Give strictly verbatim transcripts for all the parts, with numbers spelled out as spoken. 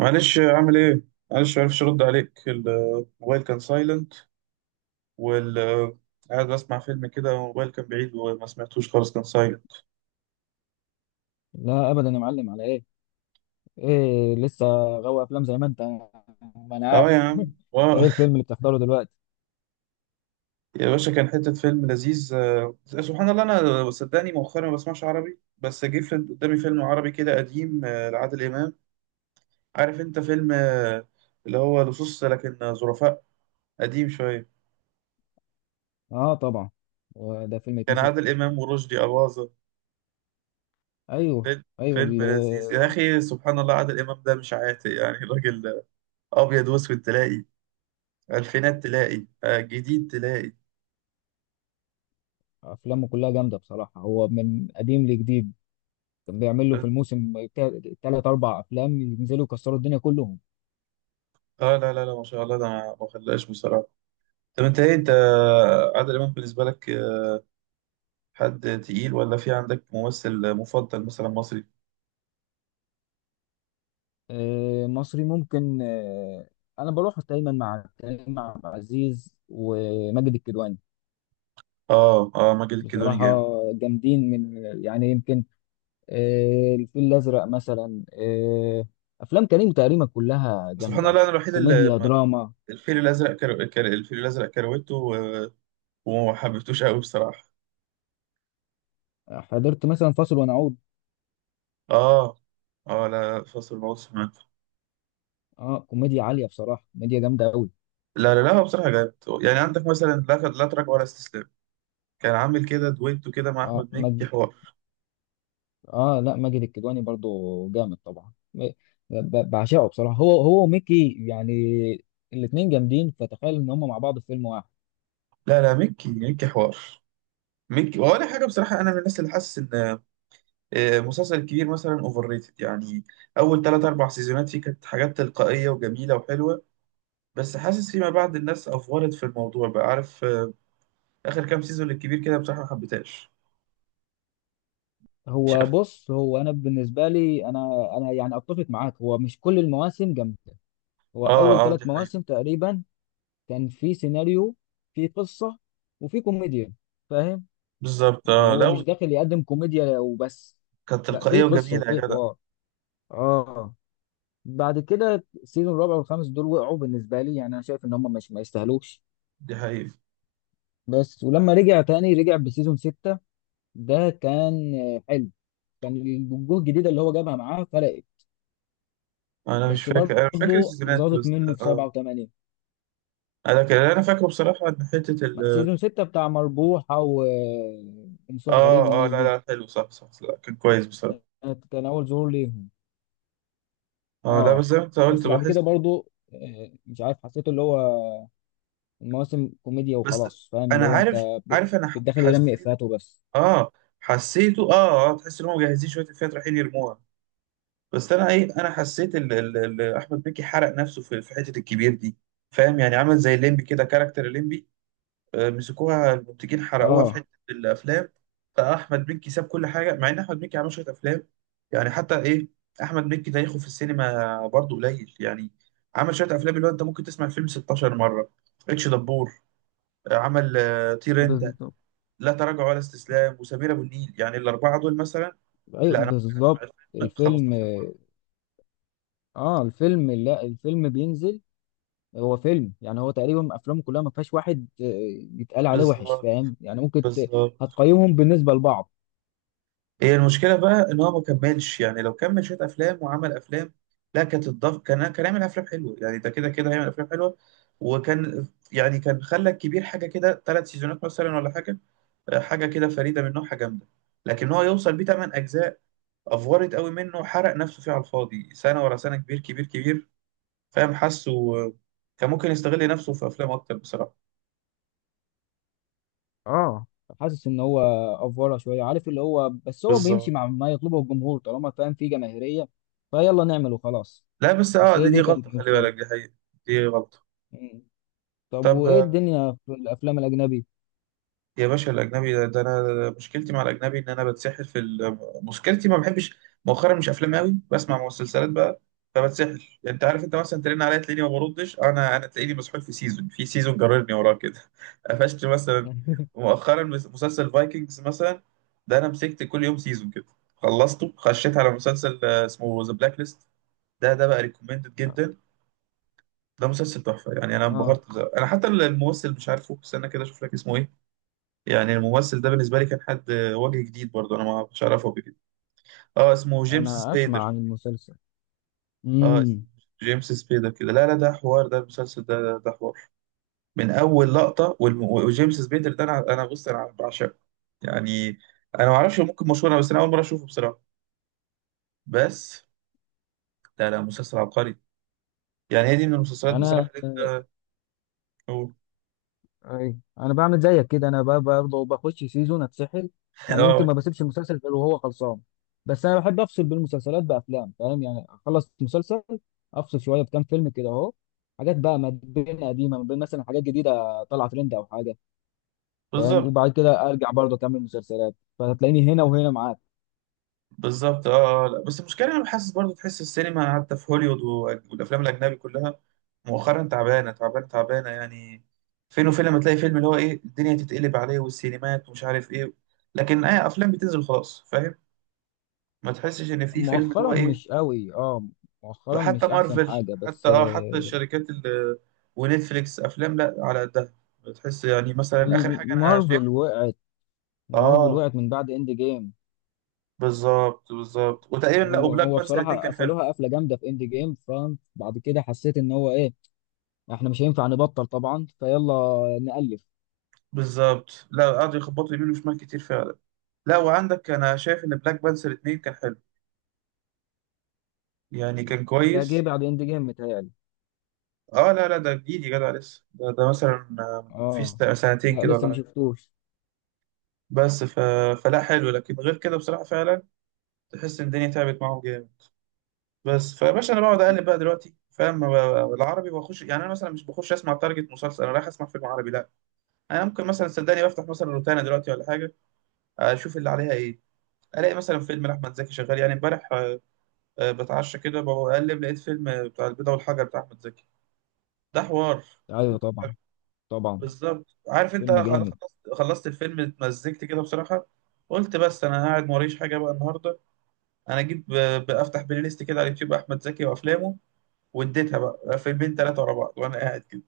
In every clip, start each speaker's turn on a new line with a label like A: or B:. A: معلش عامل ايه؟ معلش معرفش ارد عليك، الموبايل كان سايلنت. وال قاعد بسمع فيلم كده والموبايل كان بعيد وما سمعتوش خالص، كان سايلنت.
B: لا ابدا يا معلم، على ايه؟ ايه لسه. غاوي افلام زي ما انت. ما انا
A: اه يا
B: عارف
A: عم، واو
B: ايه الفيلم اللي بتحضره دلوقتي؟
A: يا باشا، كان حتة فيلم لذيذ. آه، سبحان الله، انا صدقني مؤخرا ما بسمعش عربي، بس جه في- قدامي فيلم عربي كده قديم، آه، لعادل امام. عارف انت فيلم آه، اللي هو لصوص لكن ظرفاء، قديم شوية.
B: اه طبعا. هو ده فيلم
A: كان
B: يتنسي؟
A: عادل امام ورشدي اباظة.
B: ايوه
A: فيلم
B: ايوه
A: فيلم
B: ال-
A: لذيذ يا اخي. سبحان الله، عادل امام ده مش عاتق يعني الراجل. ابيض واسود تلاقي، الفينات تلاقي، آه، جديد تلاقي.
B: افلامه كلها جامده بصراحه، هو من قديم لجديد. كان بيعمل له في الموسم ثلاث اربع افلام ينزلوا يكسروا الدنيا كلهم.
A: اه، لا لا لا، ما شاء الله، ده ما ما خلاش بصراحه. طب انت ايه، انت آه، عادل امام بالنسبه لك آه، حد تقيل ولا في عندك ممثل مفضل مثلا مصري؟
B: آه، مصري ممكن، آه. انا بروح دايما مع كريم عبد العزيز وماجد الكدواني
A: اه اه، ماجد الكدواني
B: بصراحه.
A: جامد.
B: جامدين، من يعني يمكن آه، الفيل الأزرق مثلا، آه، أفلام كريم تقريبا كلها
A: سبحان
B: جامدة.
A: الله، انا الوحيد اللي
B: كوميديا
A: ما-
B: دراما.
A: الفيل الازرق كر... كر... الفيل الازرق كروته و... وما حبيتوش قوي بصراحه.
B: آه، حضرت مثلا فاصل ونعود.
A: اه اه، لا، فصل الموت سمعته.
B: اه كوميديا عالية بصراحة، كوميديا جامدة أوي.
A: لا لا لا، هو بصراحه جامد. يعني عندك مثلا لا لا تراجع ولا استسلام، كان عامل كده دويتو كده مع
B: اه
A: احمد
B: مج...
A: مكي، حوار.
B: اه لا، ماجد الكدواني برضو جامد طبعا. م- ب- بعشقه بصراحة، هو هو وميكي يعني، الاتنين جامدين، فتخيل إن هما مع بعض في فيلم واحد.
A: لا لا، مكي مكي حوار، مكي ولا حاجه. بصراحه انا من الناس اللي حاسس ان آه، مسلسل الكبير مثلا اوفر ريتد يعني. اول ثلاث اربع سيزونات فيه كانت حاجات تلقائيه وجميله وحلوه، بس حاسس فيما بعد الناس افورت في الموضوع بقى، عارف آه، اخر كام سيزون للكبير كده بصراحه ما حبيتهاش.
B: هو
A: شفت.
B: بص، هو أنا بالنسبة لي، أنا أنا يعني أتفق معاك، هو مش كل المواسم جامدة. هو
A: اه
B: أول
A: اه،
B: ثلاث
A: دي حقيقة.
B: مواسم تقريبا كان في سيناريو، في قصة، وفي كوميديا، فاهم؟
A: بالظبط،
B: يعني
A: اه،
B: هو
A: لو
B: مش داخل يقدم كوميديا وبس،
A: كانت
B: لا، في
A: تلقائية
B: قصة
A: وجميلة يا
B: وفي
A: جدع،
B: حوار. اه، بعد كده السيزون الرابع والخامس دول وقعوا بالنسبة لي، يعني انا شايف ان هم مش ما يستاهلوش.
A: دي حقيقة.
B: بس ولما رجع تاني رجع بسيزون ستة، ده كان آه، حلو. كان الوجوه الجديدة اللي هو جابها معاه فرقت،
A: انا مش
B: بس
A: فاكر انا مش فاكر
B: برضه
A: السيزونات
B: زادت
A: بس.
B: منه في سبعة
A: اه،
B: وثمانية.
A: انا كان اللي انا فاكره بصراحة ان حتة ال
B: سيزون ستة بتاع مربوحة و- ومصطفى غريب
A: اه اه،
B: والناس
A: لا
B: دي،
A: لا، حلو، صح صح، لا، كان كويس بصراحة.
B: كانت- كان أول ظهور ليهم.
A: اه، لا، بس
B: اه،
A: زي ما انت قلت
B: بس بعد كده
A: بحس.
B: برضو آه، مش عارف حسيته اللي هو المواسم كوميديا
A: بس
B: وخلاص، فاهم اللي
A: انا
B: هو انت
A: عارف
B: ب-
A: عارف انا ح-
B: بتدخل يرمي
A: حسيت.
B: افيهات وبس.
A: اه، حسيته، اه اه. تحس ان هم مجهزين شوية الفئات رايحين يرموها. بس انا ايه، انا حسيت ال ال ال احمد مكي حرق نفسه في في حتة الكبير دي. فاهم، يعني عمل زي الليمبي كده، كاركتر الليمبي، آه، مسكوها المنتجين حرقوها في
B: اه
A: حته الافلام. فاحمد مكي ساب كل حاجه، مع ان احمد مكي عمل شويه افلام يعني. حتى ايه، احمد مكي تاريخه في السينما برضه قليل يعني. عمل شويه افلام اللي هو انت ممكن تسمع الفيلم ستاشر مره، اتش دبور، آه، عمل آه، طير انت،
B: بالظبط.
A: لا تراجع ولا استسلام، وسمير ابو النيل، يعني الاربعه دول مثلا.
B: ايوه
A: لا، انا ممكن اسمع
B: بالظبط.
A: الفيلم
B: الفيلم
A: خمسة عشر مره.
B: اه الفيلم لا الفيلم بينزل. هو فيلم يعني، هو تقريبا افلامه كلها ما فيهاش واحد آه، يتقال عليه وحش،
A: بالظبط
B: فاهم يعني؟ ممكن ت...
A: بالظبط.
B: هتقيمهم بالنسبة لبعض.
A: هي المشكلة بقى إن هو ما كملش يعني. لو كمل شوية أفلام وعمل أفلام، لا، كانت الضف، كان كان هيعمل أفلام حلوة يعني، ده كده كده هيعمل أفلام حلوة، وكان يعني كان خلى الكبير حاجة كده ثلاث سيزونات مثلا ولا حاجة، حاجة كده فريدة من نوعها جامدة. لكن هو يوصل بيه تمن أجزاء، أفورت قوي منه وحرق نفسه فيه على الفاضي، سنة ورا سنة، كبير كبير كبير. فاهم، حاسه كان ممكن يستغل نفسه في أفلام أكتر بصراحة.
B: اه، حاسس ان هو افوره شويه، عارف اللي هو، بس هو بيمشي
A: بالظبط.
B: مع ما يطلبه الجمهور طالما فاهم في جماهيريه، فيلا نعمل وخلاص.
A: لا، بس أه،
B: بس هي
A: دي, دي
B: دي كانت
A: غلطة، خلي
B: المشكلة.
A: بالك، دي حقيقة، دي غلطة.
B: مم. طب
A: طب
B: وإيه الدنيا في الأفلام الأجنبي؟
A: يا باشا الأجنبي ده، ده أنا ده مشكلتي مع الأجنبي إن أنا بتسحل في ال... مشكلتي ما بحبش. مؤخرا مش أفلام أوي، بسمع مسلسلات بقى، فبتسحل. يعني أنت عارف، أنت مثلا ترن عليا تلاقيني ما بردش، أنا أنا تلاقيني مسحول في سيزون، في سيزون جررني وراه كده قفشت مثلا مؤخرا مس- مسلسل فايكنجز مثلا، ده أنا مسكت كل يوم سيزون كده، خلصته، خشيت على مسلسل آه، اسمه ذا بلاك ليست. ده ده بقى ريكومندد جدا. ده مسلسل تحفة يعني، أنا
B: آه،
A: انبهرت بصراحة. أنا حتى الممثل مش عارفه، استنى كده أشوف لك اسمه إيه. يعني الممثل ده بالنسبة لي كان حد وجه جديد برضه، أنا ما كنتش أعرفه قبل كده. أه، اسمه جيمس
B: أنا أسمع
A: سبيدر.
B: عن المسلسل.
A: أه، اسمه
B: امم.
A: جيمس سبيدر كده. لا لا، ده حوار، ده المسلسل ده، ده, ده حوار. من أول لقطة والم... وجيمس سبيدر ده، أنا أنا بص، أنا بعشقه. يعني أنا ما أعرفش، ممكن مشهور أنا، بس أنا أول مرة أشوفه بصراحة. بس لا لا، مسلسل عبقري يعني. هي دي من المسلسلات
B: أنا
A: بصراحة اللي أنت
B: أي. أنا بعمل زيك كده أنا ب- برضه بخش سيزون أتسحل، يعني يمكن
A: أه،
B: ما بسيبش المسلسل غير وهو خلصان. بس أنا بحب أفصل بين المسلسلات بأفلام، فاهم يعني؟ أخلص مسلسل، أفصل شوية بكام فيلم كده أهو، حاجات بقى ما بين قديمة، ما بين مثلا حاجات جديدة طالعة ترند أو حاجة، فاهم؟
A: بالظبط
B: وبعد كده أرجع برضه أكمل مسلسلات، فهتلاقيني هنا وهنا معاك.
A: بالظبط، اه آه، لا بس المشكله انا حاسس برضو، تحس السينما حتى في هوليوود و- والافلام الاجنبي كلها مؤخرا تعبانه تعبانه تعبانه يعني. فين وفين لما تلاقي فيلم اللي هو ايه الدنيا تتقلب عليه والسينمات ومش عارف ايه، لكن اي افلام بتنزل خلاص فاهم، ما تحسش ان في فيلم اللي هو
B: مؤخرا
A: ايه.
B: مش قوي، اه. مؤخرا
A: حتى
B: مش احسن
A: مارفل،
B: حاجة
A: حتى
B: بس
A: اه حتى
B: آه،
A: الشركات ال- ونتفليكس، افلام لا على قدها. بتحس يعني، مثلا اخر حاجه انا شايف.
B: مارفل وقعت. مارفل
A: اه،
B: وقعت من بعد اند جيم.
A: بالظبط بالظبط. وتقريبا، لا،
B: هو
A: وبلاك
B: هو
A: بانثر الاثنين
B: بصراحة
A: كان حلو.
B: قفلوها قفلة جامدة في اند جيم، فبعد كده حسيت ان هو ايه، احنا مش هينفع نبطل طبعا، فيلا نألف.
A: بالظبط، لا قعدوا يخبطوا يمين وشمال كتير فعلا. لا، وعندك انا شايف ان بلاك بانثر اتنين كان حلو، يعني كان
B: ده جه
A: كويس.
B: بعد اند جيم متهيألي.
A: اه، لا لا ده جديد يا جدع، لسه ده, ده, مثلا آه، في
B: اه،
A: ست- سنتين
B: لا
A: كده
B: لسه
A: ولا
B: ما
A: حاجه.
B: شفتوش.
A: بس ف... فلا، حلو. لكن غير كده بصراحه فعلا تحس ان الدنيا تعبت معاهم جامد. بس فيا باشا، انا بقعد اقلب بقى دلوقتي فاهم، ب- العربي بخش. يعني انا مثلا مش بخش اسمع تارجت مسلسل، انا رايح اسمع فيلم عربي لا. انا ممكن مثلا، صدقني، بفتح مثلا روتانا دلوقتي ولا حاجه، اشوف اللي عليها ايه، الاقي مثلا فيلم لاحمد زكي شغال. يعني امبارح آه، آه، بتعشى كده، بقلب، لقيت فيلم بتاع البيضة والحجر بتاع أحمد زكي، ده حوار.
B: ايوه طبعا، طبعا.
A: بالظبط، عارف أنت،
B: فيلم
A: أنا خلصت
B: جامد.
A: خلصت الفيلم، اتمزجت كده بصراحة. قلت بس، أنا قاعد موريش حاجة بقى النهاردة، أنا أجيب ب- بفتح بلاي ليست كده على اليوتيوب أحمد زكي وأفلامه، واديتها بقى فيلمين تلاتة ورا بعض وأنا قاعد كده.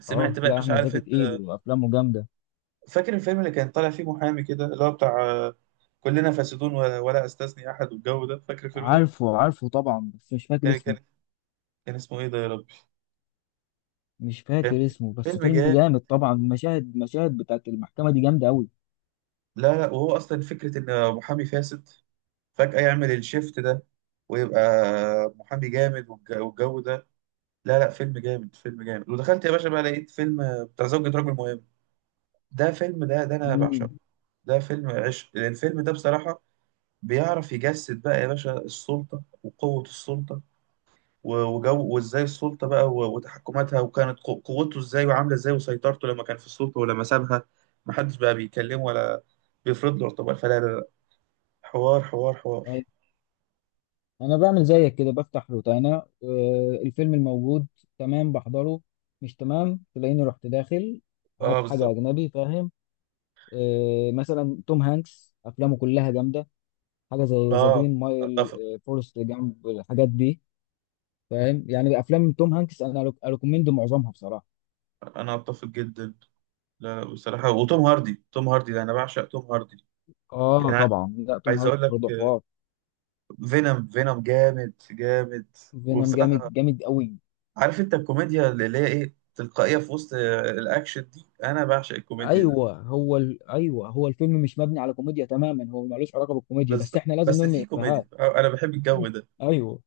A: سمعت
B: اه،
A: بقى،
B: لا
A: مش
B: احمد
A: عارف
B: زكي تقيل
A: أنت
B: وافلامه جامدة.
A: فاكر الفيلم اللي كان طالع فيه محامي كده، اللي هو بتاع آه، كلنا فاسدون و- ولا استثني أحد والجو ده، فاكر الفيلم ده؟
B: عارفه، عارفه، طبعا بس مش فاكر
A: كان
B: اسمه.
A: كان كان اسمه إيه ده يا ربي؟
B: مش فاكر
A: كان
B: اسمه بس
A: فيلم
B: فيلم
A: جامد.
B: جامد طبعا، مشاهد مشاهد بتاعت المحكمة دي جامدة أوي.
A: لا لا، وهو اصلا فكره ان محامي فاسد فجاه يعمل الشيفت ده ويبقى محامي جامد، والج- والجو ده. لا لا، فيلم جامد فيلم جامد، ودخلت يا باشا بقى، لقيت فيلم بتاع زوجة رجل مهم. ده فيلم، ده ده انا
B: امم.
A: بعشقه. ده فيلم عشق، لأن الفيلم ده بصراحه بيعرف يجسد بقى يا باشا السلطه وقوه السلطه، و- وجو، وازاي السلطه بقى و- وتحكماتها، وكانت قو- قوته ازاي وعامله ازاي وسيطرته لما كان في السلطه، ولما سابها محدش بقى بيكلمه ولا بيفرض له اعتبار، فلا لا لا، حوار حوار حوار.
B: أيوة. أنا بعمل زيك كده، بفتح روتانا آه، الفيلم الموجود تمام بحضره، مش تمام تلاقيني رحت داخل
A: اه
B: هات حاجة
A: بالظبط،
B: أجنبي، فاهم؟ آه، مثلا توم هانكس أفلامه كلها جامدة. حاجة زي ذا
A: اه،
B: جرين مايل،
A: اتفق.
B: آه، فورست جامب، الحاجات دي، فاهم يعني؟ أفلام توم هانكس أنا أريكومند معظمها بصراحة.
A: انا اتفق جدا. لا بصراحه، وتوم هاردي، توم هاردي ده انا بعشق توم هاردي
B: آه
A: يعني.
B: طبعا، لا توم
A: عايز
B: هانكس
A: اقول لك،
B: برضه حوار.
A: فينوم فينوم جامد جامد.
B: فينوم جامد،
A: وبصراحه،
B: جامد أوي.
A: عارف انت الكوميديا اللي هي ايه تلقائيه في وسط آه، الاكشن دي، انا بعشق الكوميديا دي.
B: ايوه هو ال... ايوه، هو الفيلم مش مبني على كوميديا تماما، هو ملوش علاقه بالكوميديا، بس
A: بالظبط،
B: احنا لازم
A: بس
B: نرمي
A: في
B: افيهات.
A: كوميديا آه، انا بحب الجو ده.
B: ايوه.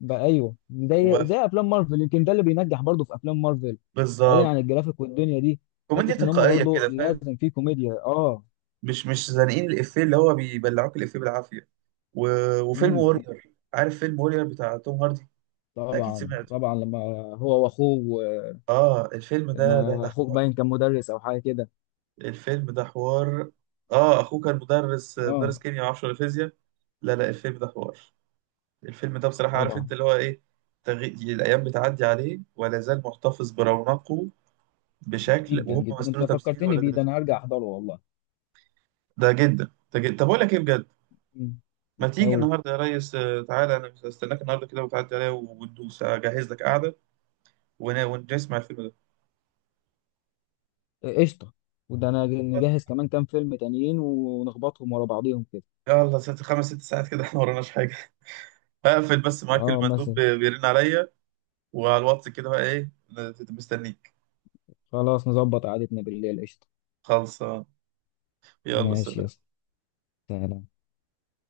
B: بقى ايوه، زي زي
A: وف-
B: افلام مارفل يمكن ده اللي بينجح برضه في افلام مارفل. بعيدا
A: بالظبط،
B: عن الجرافيك والدنيا دي،
A: كوميديا
B: حته ان هم
A: تلقائيه
B: برضه
A: كده فاهم،
B: لازم في كوميديا. اه.
A: مش مش زانقين الإفيه اللي هو بيبلعوك الإفيه بالعافية. و... وفيلم
B: امم.
A: وورير، عارف فيلم وورير بتاع توم هاردي، ده أكيد
B: طبعا،
A: سمعته.
B: طبعا، لما هو واخوه،
A: آه، الفيلم ده ده
B: لما
A: ده
B: اخوك
A: حوار،
B: باين كان مدرس او حاجه كده.
A: الفيلم ده حوار. آه، أخوه كان مدرس،
B: اه
A: مدرس كيمياء معرفش ولا فيزياء. لا لا، الفيلم ده حوار. الفيلم ده بصراحة، عارف
B: طبعا.
A: أنت اللي هو إيه، تغي... الأيام بتعدي عليه ولا زال محتفظ برونقه، بشكل
B: جدا
A: وهم
B: جدا انت
A: مثلوا تمثيل
B: فكرتني
A: ولاد
B: بيه، ده
A: رزق.
B: انا هرجع احضره والله.
A: ده جدا ده جدا، طب أقول لك إيه بجد، ما تيجي
B: امم.
A: النهارده يا ريس آه، تعالى، انا استناك النهارده كده وتعدي عليا، وندوس اجهز لك قعده ون- ونسمع الفيلم ده.
B: قشطه. وده انا
A: بس
B: نجهز كمان كام فيلم تانيين ونخبطهم ورا بعضيهم كده.
A: يلا، ست خمس ست ساعات كده احنا موراناش حاجه. هقفل بس معاك،
B: اه
A: المندوب
B: مثلا.
A: بي- بيرن عليا وعلى الواتس كده بقى ايه، مستنيك.
B: خلاص نظبط قعدتنا بالليل، قشطه.
A: خلصان. يلا
B: ماشي يا
A: سلام.
B: اسطى. سلام.